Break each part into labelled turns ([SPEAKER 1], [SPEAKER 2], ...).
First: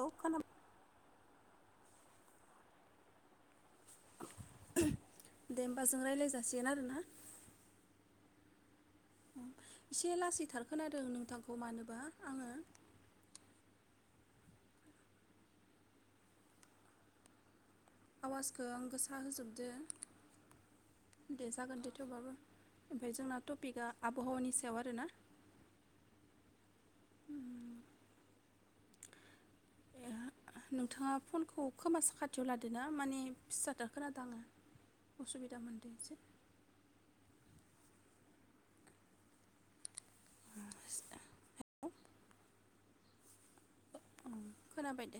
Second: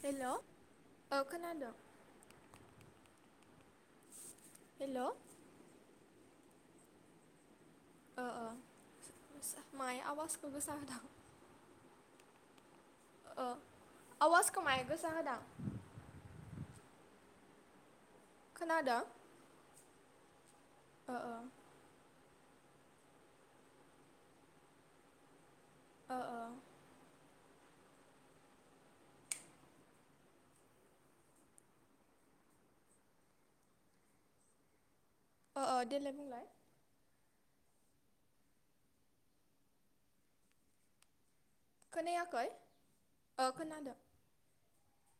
[SPEAKER 1] औ
[SPEAKER 2] हेल'
[SPEAKER 1] खोना
[SPEAKER 2] औ खोनादों। हेल' ओ
[SPEAKER 1] दे होमबा जों राय्लाय जा सिगोन आरोना।
[SPEAKER 2] ओ ओ। माय
[SPEAKER 1] एसे
[SPEAKER 2] आवाजखौ
[SPEAKER 1] लासैथार
[SPEAKER 2] गोसा होदां
[SPEAKER 1] खोनादों नोंथांखौ मानोबा। आङो
[SPEAKER 2] ओ आवाजखौ माइक गोसा होदां।
[SPEAKER 1] आवाजखो आं
[SPEAKER 2] खोनादों
[SPEAKER 1] गोसा होजोबदों।
[SPEAKER 2] ओ
[SPEAKER 1] दे
[SPEAKER 2] ओ
[SPEAKER 1] जागोन दे थेवबाबो। ओमफाय जोंना टपिकआ आबहावानि सायाव आरोना।
[SPEAKER 2] ओ
[SPEAKER 1] नोंथाङा फनखौ खोमा साखाथियाव लादोना माने फिसाथार खोनादों आङो। असुबिदा
[SPEAKER 2] ओ ओ
[SPEAKER 1] मोनदों
[SPEAKER 2] देलाय
[SPEAKER 1] एसे।
[SPEAKER 2] बुंलाय
[SPEAKER 1] [inaudible]
[SPEAKER 2] औ खोनादों।
[SPEAKER 1] खोनाबाय दे।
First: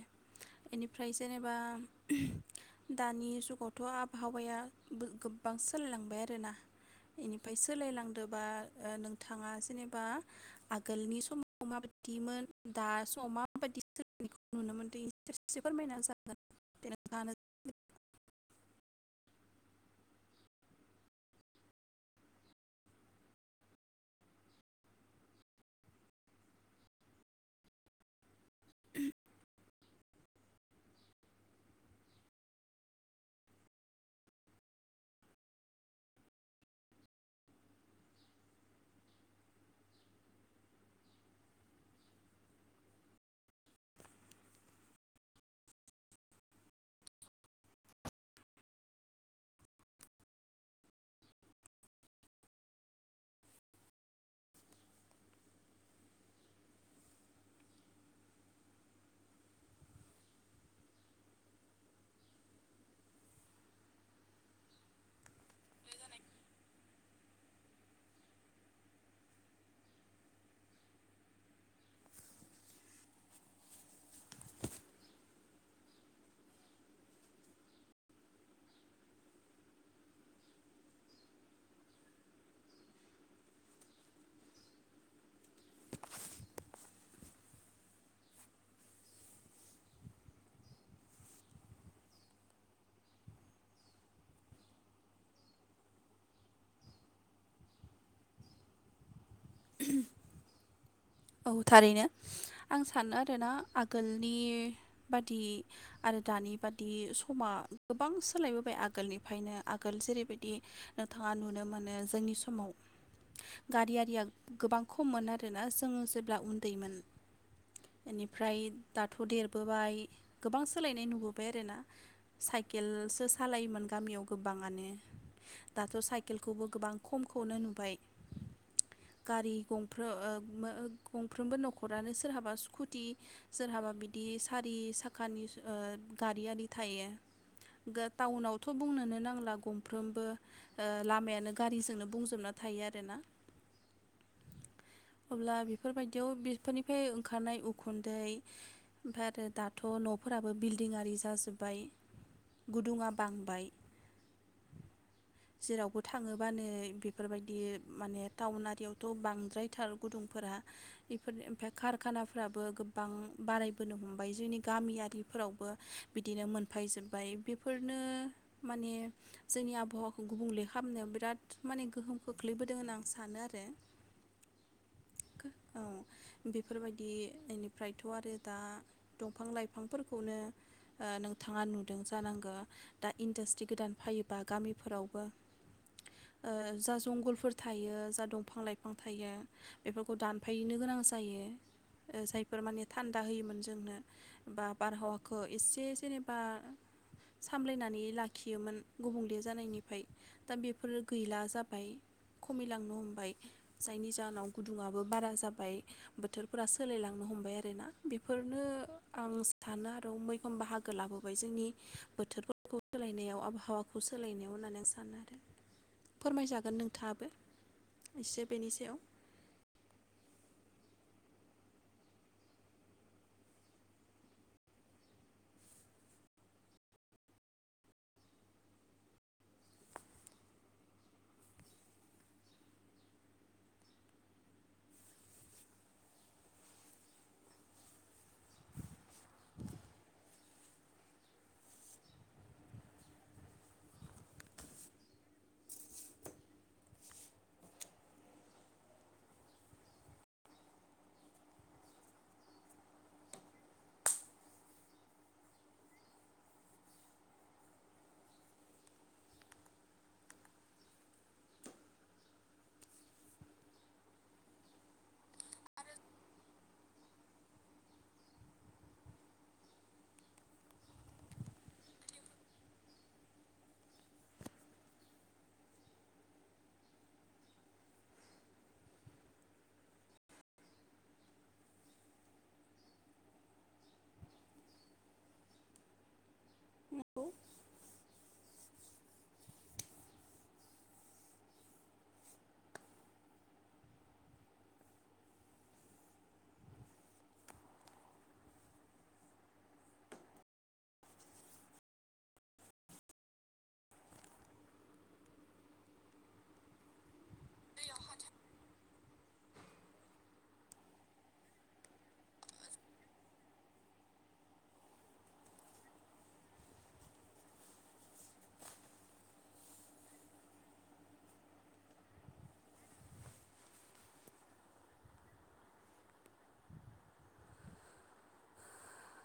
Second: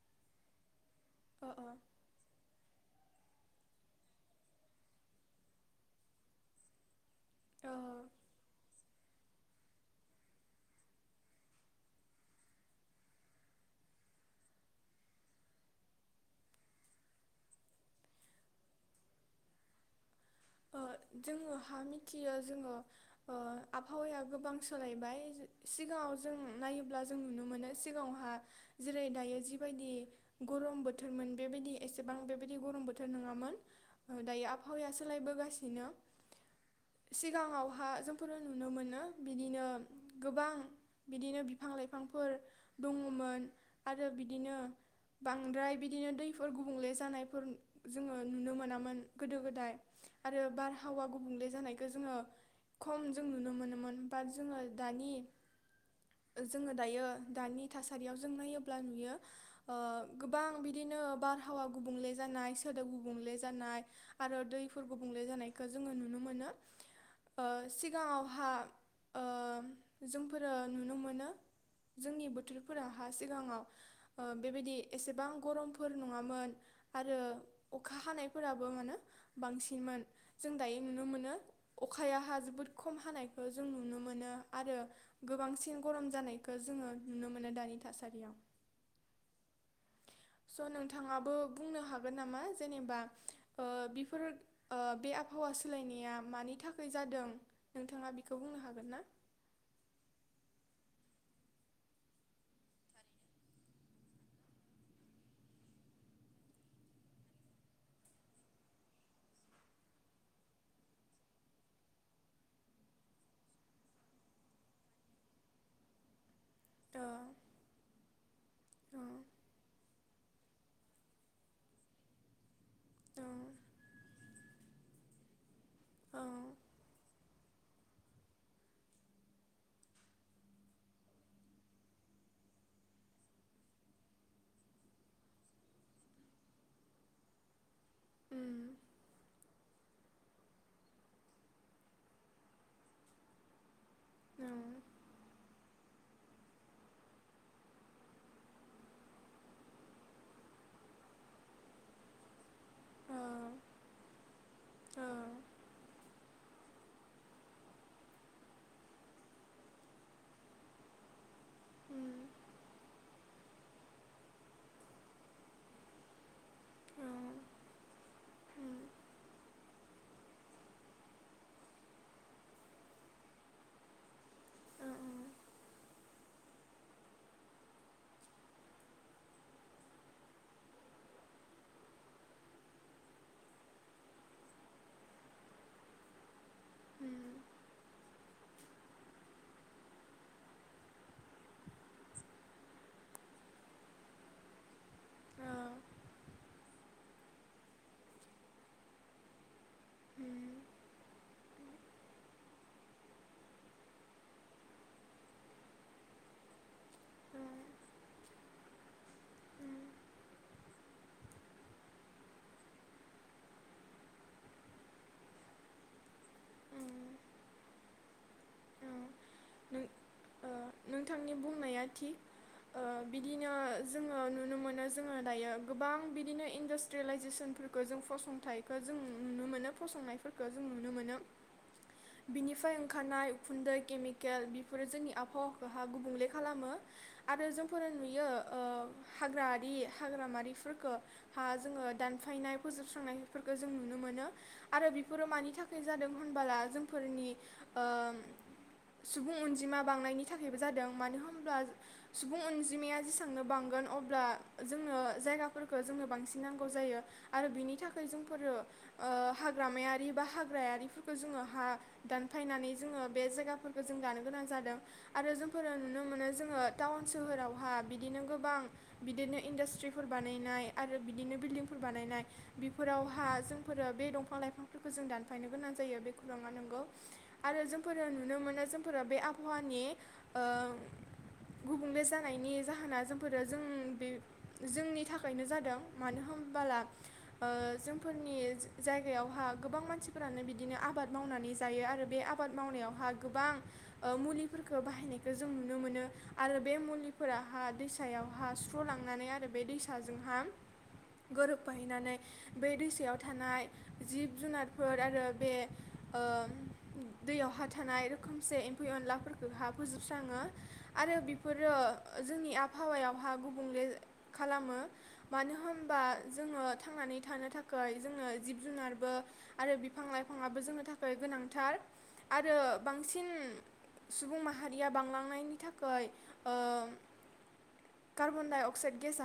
[SPEAKER 1] बेनिफ्राय जेनेबा
[SPEAKER 2] ओ ओ
[SPEAKER 1] दानि जुगावथ' आबहावाया गो-गोबां सोलायलांबाय आरोना। बेनिफ्राय
[SPEAKER 2] ओ
[SPEAKER 1] सोलायलांदोबा ओ नोंथाङा जेनेबा आगोलनि समाव माबायदिमोन दा सम मा [inaudible] नुनो मोनदों एसे फोरमायना [inaudible]
[SPEAKER 2] ओ जोङोहा मिथियो जोङो ओ आबहावाया गोबां सोलायबाय सिगाङाव जों नायोब्ला जों नुनो मोनो सिगाङावहा जेरै दायो जिबायदि गरम बोथोरमोन बेबायदि एसेबां बेबायदि गरम बोथोर नोङामोन दायो आबहावाया सोलायबो गासिनो सिगाङावहा जोंफोरो नुनो मोनो बिदिनो गोबां बिदिनो बिफां लाइफांफोर दङमोन आरो बिदिनो बांद्राय बिदिनो दैफोर गुबुंले जानायफोर जोङो नुनो मोनामोन गोदो गोदाय। आरो बारहावा गुबुंले जानायखौ जोङो खम जों नुनो मोनोमोन बाट जोङो दानि जोङो दायो दानि थासारियाव जों नायोब्ला नुयो ओ गोबां बिदिनो बारहावा गुबुंले जानाय सोदोब गुबुंले जानाय आरो दैफोर गुबुंले जानायखौ जोङो नुनो मोनो ओ सिगाङावहा ओ जोंफोरो नुनो मोनो जोंनि बोथोरफोरा हा सिगाङाव ओ बेबायदि एसेबां गरमफोर नङामोन आरो अखा हानायफोराबो मानोे बांसि मोन जों दायो नुनो मोनो अखायाहा जोबोद खम हानायखौ जों नुनो मोनो आरो गोबांसिन गरम जानायखौ जोङो नुनो मोनो दानि थासारियाव स नोंथाङाबो बुंनो हागोन नामा जेनेबा ओ बेफोर ओ बे आबहावा सोलायनाया मानि थाखाय जादों नोंथाङा बेखौ बुंनो हागोन ना?
[SPEAKER 1] [inaudible] औ थारैनो आं सानो आरोना आगोलनि बादि आरो दानि बादि समा गोबां सोलायबोबाय आगोलनिफ्रायनो आगोल जेरैबायदि नोंथाङा नुनो मोनो जोंनि समाव गारि आरिया गोबां खममोन आरोना जोंङो जेब्ला उन दैमोन। बेनिफ्राय दाथ' देरबोबाय गोबां सोलायनाय नुबोबाय आरोना साइकेलसो सालायोमोन गामियाव गोबाङानो। दाथ' साइकेलखौबो गोबां खम खौनो नुबाय गारि गंफ्रो ओ मो ओ गंफ्रोमबो नखरानो सोरहाबा स्कुटि सोरहाबा बिदि सारि साखानि गारि आरि थायो। गो टाउनावथ' बुंनोनो नांला गं फ्रोमबो लामायानो गारिजोंनो बुंजोबना थायो आरोना।
[SPEAKER 2] उम
[SPEAKER 1] अब्ला बे फोरबायदियाव बेफोरनिफ्राय ओंखारनाय उखुन्दै ओमफ्राय आरो दाथ' नफोराबो बिल्दिं आरि जाजोब्बाय। गुदुङा बांबाय। जेरावबो थाङोबा नै बेफोरबायदि माने टाउन आरियावथ' बांद्रायथार गुदुंफोरा। बेफोर ओमफाय कारखानाफ्राबो गोबां बारायबोनो हमबाय जोंनि गामियारिफोरावबो बिदिनो मोनफैजोब्बाय बेफोरनो माने जोंनि आबहावाखौ गुबुंले खालामनो बिराद माने गोहोम खोख्लैबोदों होनना आं सानो आरो औ बेफोरबायदि बेनिफ्रायथ' आरो दा दंफां-लाइफांफोरखौनो नोंथाङा नुदों जानांगौ दा इन्डास्ट्रि गोदान फैयोबा गामिफोरावबो ओ जा जंगलफोर थायो जा दंफां - लाइफां थायो बेफोरखौ दान दानफायनो गोनां जायो जायफोर माने थान्दा होयोमोन जोंनो बा बारहावाखौ एसे जेनेबा बा सामलायनानै लाखियोमोन गुबुंले जानायनि दा बेफोरो गैला जाबाय खमायलांनो हमबाय जायनि जाहोनाव गुदुङाबो बारा जाबाय बोथोरफोरासो सोलायलांनो हमबाय आरोना बेफो बेफोरनो आं सानो आरो मैखोम बाहागो लाबोबाय जोंनि बोथोरफोरखौ सोलायनायाव आबहावाखौ सोलायनायाव होननानै आं सानो आरो फोरमायजागोन नोंथाङाबो एसे बेनि सायाव
[SPEAKER 2] नों ओ, नोंथांनि बुंनाया थिग ओ बिदिनो जोङो नुनो मोनो जों दायो गोबां इन्डास्ट्रियेलाइजेसनफोरखौ जों फसंथाइखौ जों नुनो मोनो फसंनायफोरखौ जों नुनो मोनो बिनिफ्राय ओंखारनाय उखुन्दै केमिक केल बेफोरो जोंनि आबहावाखौ हा गुबुंले खालामो आरो जोंफोरो नुयो ओ हाग्रारि हाग्रामारिफोरफोरखो हा जोङो दानफायनाय फोजोबस्रांनायफोरखो जों नुनो मोनो आरो बेफोरो मानि थाखाय जादों होनबोला जोंफोरनि ओ सुबुं अनजिमा बांनायनि थाखायबो जादों मानो होनब्ला सुबुं अनजिमाया जेसेबांनो बांगोन अब्ला जोंनो जायगाफोरखौ जोंनो बांसिन नांगौ जायो आरो बिनि थाखाय जोंफोरो हाग्रामायारि बा हाग्रायारिफोरखौ जोङो हा दानफायनानै जोङो बे जायगाफोर जों दानो गोनां जादों आरो जोंफोरो नुनो मोनो जोङो टाउन सोहोरावहा बिदिनो गोबां बिदिनो इंडस्ट्रिफोर बानायनाय आरो बिदिनो बिल्डिंफोर बानायनाय बेफोरावहा जोंफोरो बे दंफां लाइफांफोरखौ जों दानफायनो गोनां जायो बे खौराङा नोंगौ आरो जोंफोरो नुनो मोनो। जोंफोरो बे आबहावानि ओ गुबुंले जानायनि जाहोना जोंफोरो जों बे जोंनि थाखायनो जादों मानो होन होनबाला
[SPEAKER 1] नंगौ
[SPEAKER 2] ओ जोंफोरनि जायगायावहा गोबां मानसिफोरानो बिदिनो आबाद मावनानै जायो आरो बे आबाद मावनायावहा गोबां ओ मुलिफोरखौ बाहायनायखौ जों नुनो मोनो आरो बे मुलिफोराहा दैसायावहा सुस्रलांनानै आरो बे दैसाजोंहा गोरोबफाहैनानै बे दैसायाव थानाय जिब जुनारफोर आरो बे ओ दैयाव हा थानाय से एम्फौ एनलाफोरफोरखौहा फोजोबस्राङो आरो बेफोरो जोंनि आबहावहा गुबुंले खालामो मानो होनबा जोङो थांनानै थानो थाखाय जोङो जिब जुनारबो आरो बिफां लाइफाङाबो जोंनो थाखाय गोनांथार आरो बांसिन सुबुं माहारिया बांलांनायनि थाखाय कार्बनडाइ अक्साइड गेस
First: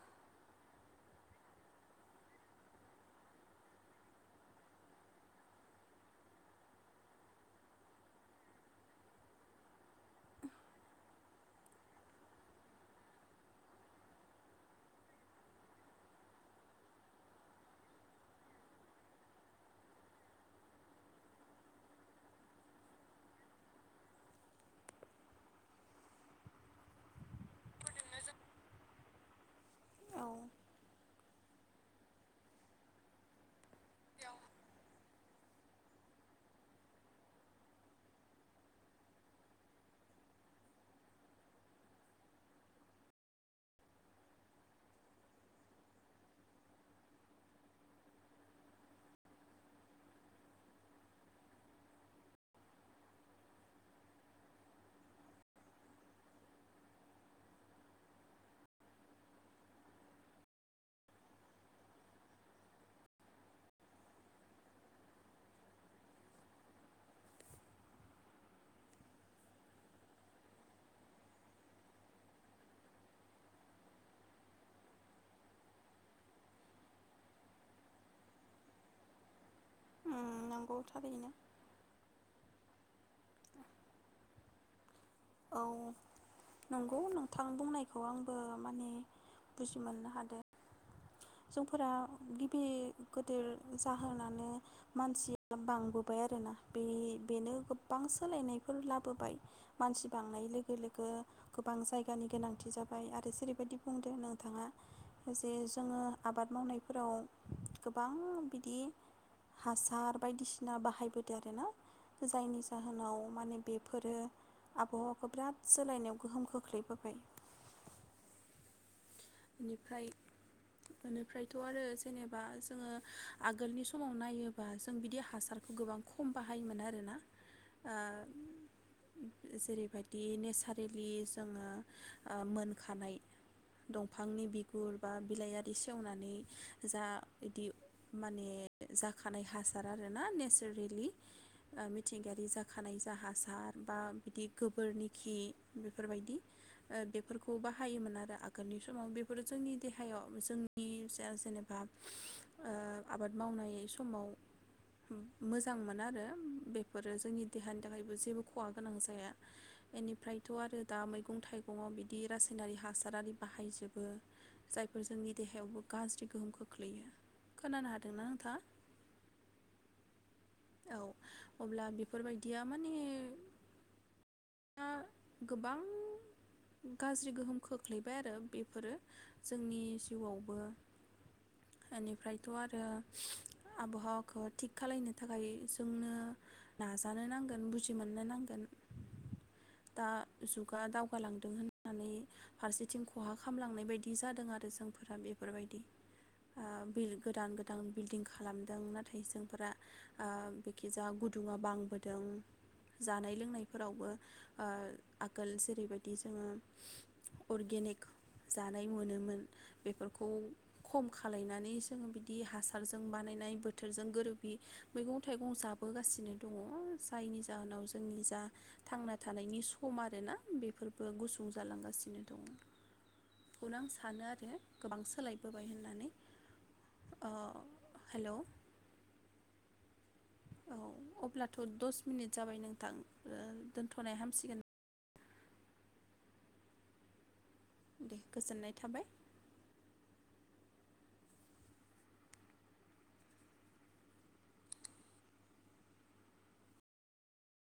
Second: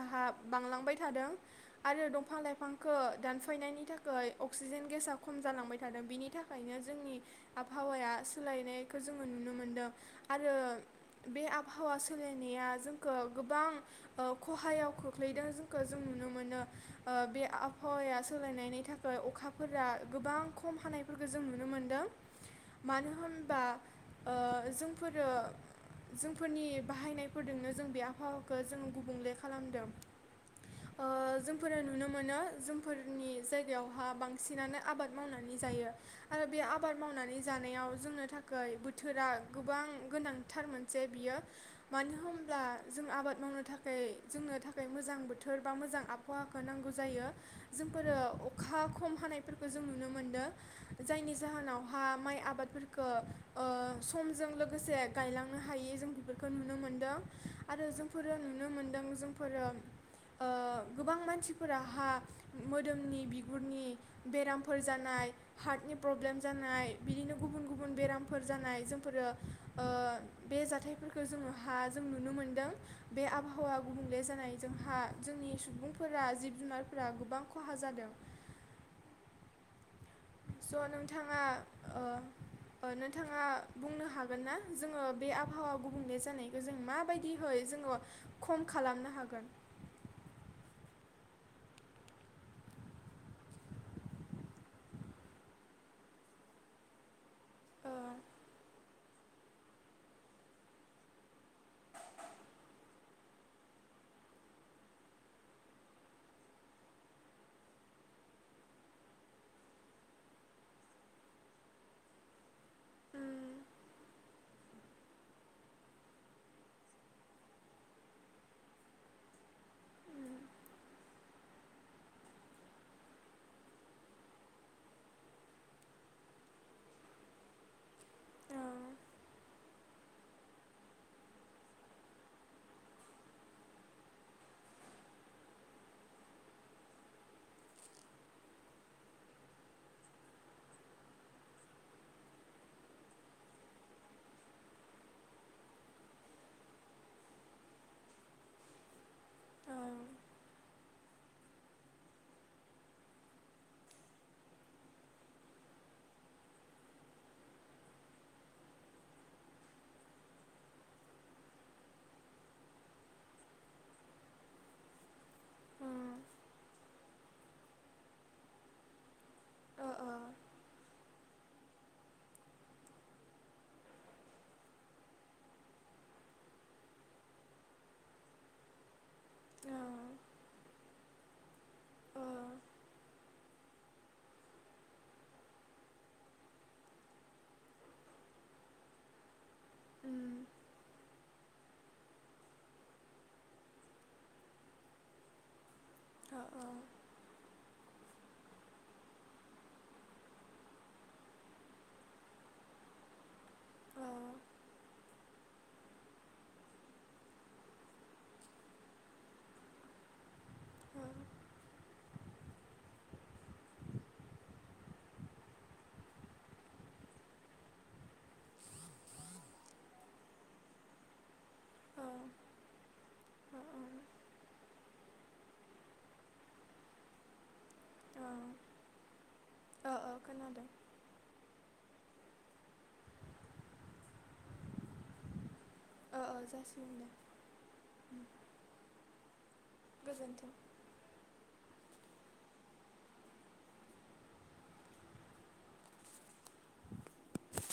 [SPEAKER 2] बांलांबाय थादों आरो दंफां - लाइफांखौ दानफायनायनि थाखाय अक्सिजेन गेसा खम जालांबाय थादों बिनि थाखायनो जोंनि आबहावाया सोलायनायखौ जोङो नुनो मोनदों आरो बे आबहावा सोलायनाया जोंखौ गोबां खहायाव खोख्लैदों जोंखौ जों नुनो मोनो बे आबहावाया सोलायनायनि थाखाय अखाफोरा गोबां खम हानायफोरखौ जों नुनो मोनदों मानो होनबा ओ जोंफोरो जोंफोरनि बाहायनायफोरजों जों बे आबहावाखौ जोंङो गुबुंले खालामदों।
[SPEAKER 1] औ उम
[SPEAKER 2] ओ जोंफोरो नुनो मोनो जोंफोरनि जायगायावहा बांसिनानो आबाद मावनानै जायो आरो बे आबाद मावनानै जानायाव जोंनो थाखाय बोथोरा गोबां गोनांथार मोनसे बियो मानो होनब्ला जों आबाद मावनो थाखाय जोंनो थाखाय मोजां बोथोर बा मोजां आबहावाखौ नांगौ जायो जोंफोरो अखा खम हानायफोरखौ जों नुनो मोनदों जायनि जाहोनावहा माइ आबादफोर खो ओ समजों लोगोसे गायलांनो हायै जों बेफोरखौ नुनो मोनदों आरो जोंफोरो नुनो मोनदों जोंफोरो ओ गोबां मानसिफोराहा मोदोमनि बिगुरनि बेरामफोर जानाय हार्टनि प्रब्लेम जानाय बिदिनो गुबुन गुब गुबुन बेरामफोर जानाय जोंफोरो ओ बे जाथायफोरखौ जोंहा जों नुनो मोनदों बे आबहावा गुबुंले जानाय जोंहा जोंनि सुबुंफोरा जिब जुनारफोरा गोबां खहा जादों। स
[SPEAKER 1] नंगौ थारैनो
[SPEAKER 2] नोंथाङा ओ ओ नोंथाङा बुंनो हागोन ना जोङो बे
[SPEAKER 1] औ
[SPEAKER 2] आबहावा गुबुंले जानायखौ जों
[SPEAKER 1] नंगौ नोंथां
[SPEAKER 2] माबायदिहै जोङो
[SPEAKER 1] बुंनायखौ आंबो
[SPEAKER 2] खम
[SPEAKER 1] माने
[SPEAKER 2] खालामनो हागोन।
[SPEAKER 1] बुजि मोननो हादों जोंफोरा गिबि गोदोर जाहोनानो मानसिया बांबोबाय आरोना बे बेनो
[SPEAKER 2] ओ
[SPEAKER 1] गोबां सोलायनायफोर लाबो बोबाय मानसि बांनाय लोगो लोगो गोबां जायगानि गोनांथि जाबाय आरो जेरैबायदि बुंदो नोंथाङा जे जोङो। आबाद मावनायफोराव गोबां बिदि हासार बायदिसिना बाहायबोदों आरोना जायनि जाहोनाव
[SPEAKER 2] उम
[SPEAKER 1] माने बेफोरो आबहावाखौ बिराद सोलायनायाव गोहोम खोख्लैबोबाय। बेनिफ्राय
[SPEAKER 2] उम
[SPEAKER 1] बेनिफ्रायथ आरो जेनेबा जोङो आगोलनि समाव नायोबा जों बिदि हासारखौ गोबां खम बाहायोमोन आरोना ओ
[SPEAKER 2] औ
[SPEAKER 1] जेरैबायदि नेचारेलि जोङो ओ मोनखानाय। दंफांनि बिगुर बा बिलाय आरि सेवनानै जा इदि माने जाखानाय हासार आरोना नेचारेलि मिथिंगायारि जाखानाय जा हासार बा इदि गोबोरनि खि बेफोरबायदि ओ बेफोरखौ बाहायोमोन आरो आ गोल समाव बे फोरो जोंनि देहायाव जों नि जा जेनेबा ओ आबाद मावनाय समाव मोजां मोनो आरो बेफोरो जोंनि देहानि थाखायबो जेबो खहा गोनां जाया बेनिफ्रायथ' आरो दा मैगं-थाइगंयाव बिदि रासायनारि हासार आरि बाहायजोबो जायफोर जोंनि देहायावबो गाज्रि गोहोम खो खोलैयो खोनानो हादोंना नोंथां।
[SPEAKER 2] ओ ओ
[SPEAKER 1] औ अब्ला बेफोर बायदिया माने गोबां गाज्रि गोहोम खोख्लैबाय आरो बेफोरो जोंनि जिउयावबो ओनिफ्रायथ' आरो आबहावाखौ थिग खालायनो थाखाय जोंनो नाजानो नांगोन बुजि मोननो नांगोन दा जुगा दाव बालांदों होननानै फारसेथिं खहा खामलांनाय बायदि जादों आरो जोंफोरा बेफोरबायदि आ
[SPEAKER 2] खोनादों
[SPEAKER 1] बिल गोदान गो दां बिल्डिं खालामदों नाथाय जोंफोरा आ बेखिजाया गुदुङा बांबोदों जानाय लोंनायफोरावबो ओ आगोल जेरैबायदि जोङो अरगेनिक जानाय मोनोमोन बेफोरखौ खम खालायनानै जोङो बिदि हासारजों बानायनाय बोथोरजों गोरोब मैंगं-थाइगं जाबोगासिनो दङ जायनि जोनाव जोंनि जा थांना थानायनि सम आरोना बेफोरबो गुस नुजालांगासिनो दं खौनो आं सानो आरो गोबां सोलायबोबाय होननानै ओ हेलौ, औ अब्लाथ दस मिनिट जाबाय नोंथां ओ दोन्थनाय हामसिगोन
[SPEAKER 2] अ अ जासिगोन दे।
[SPEAKER 1] दे गोजोननाय थाबाय
[SPEAKER 2] गोजोन्थों।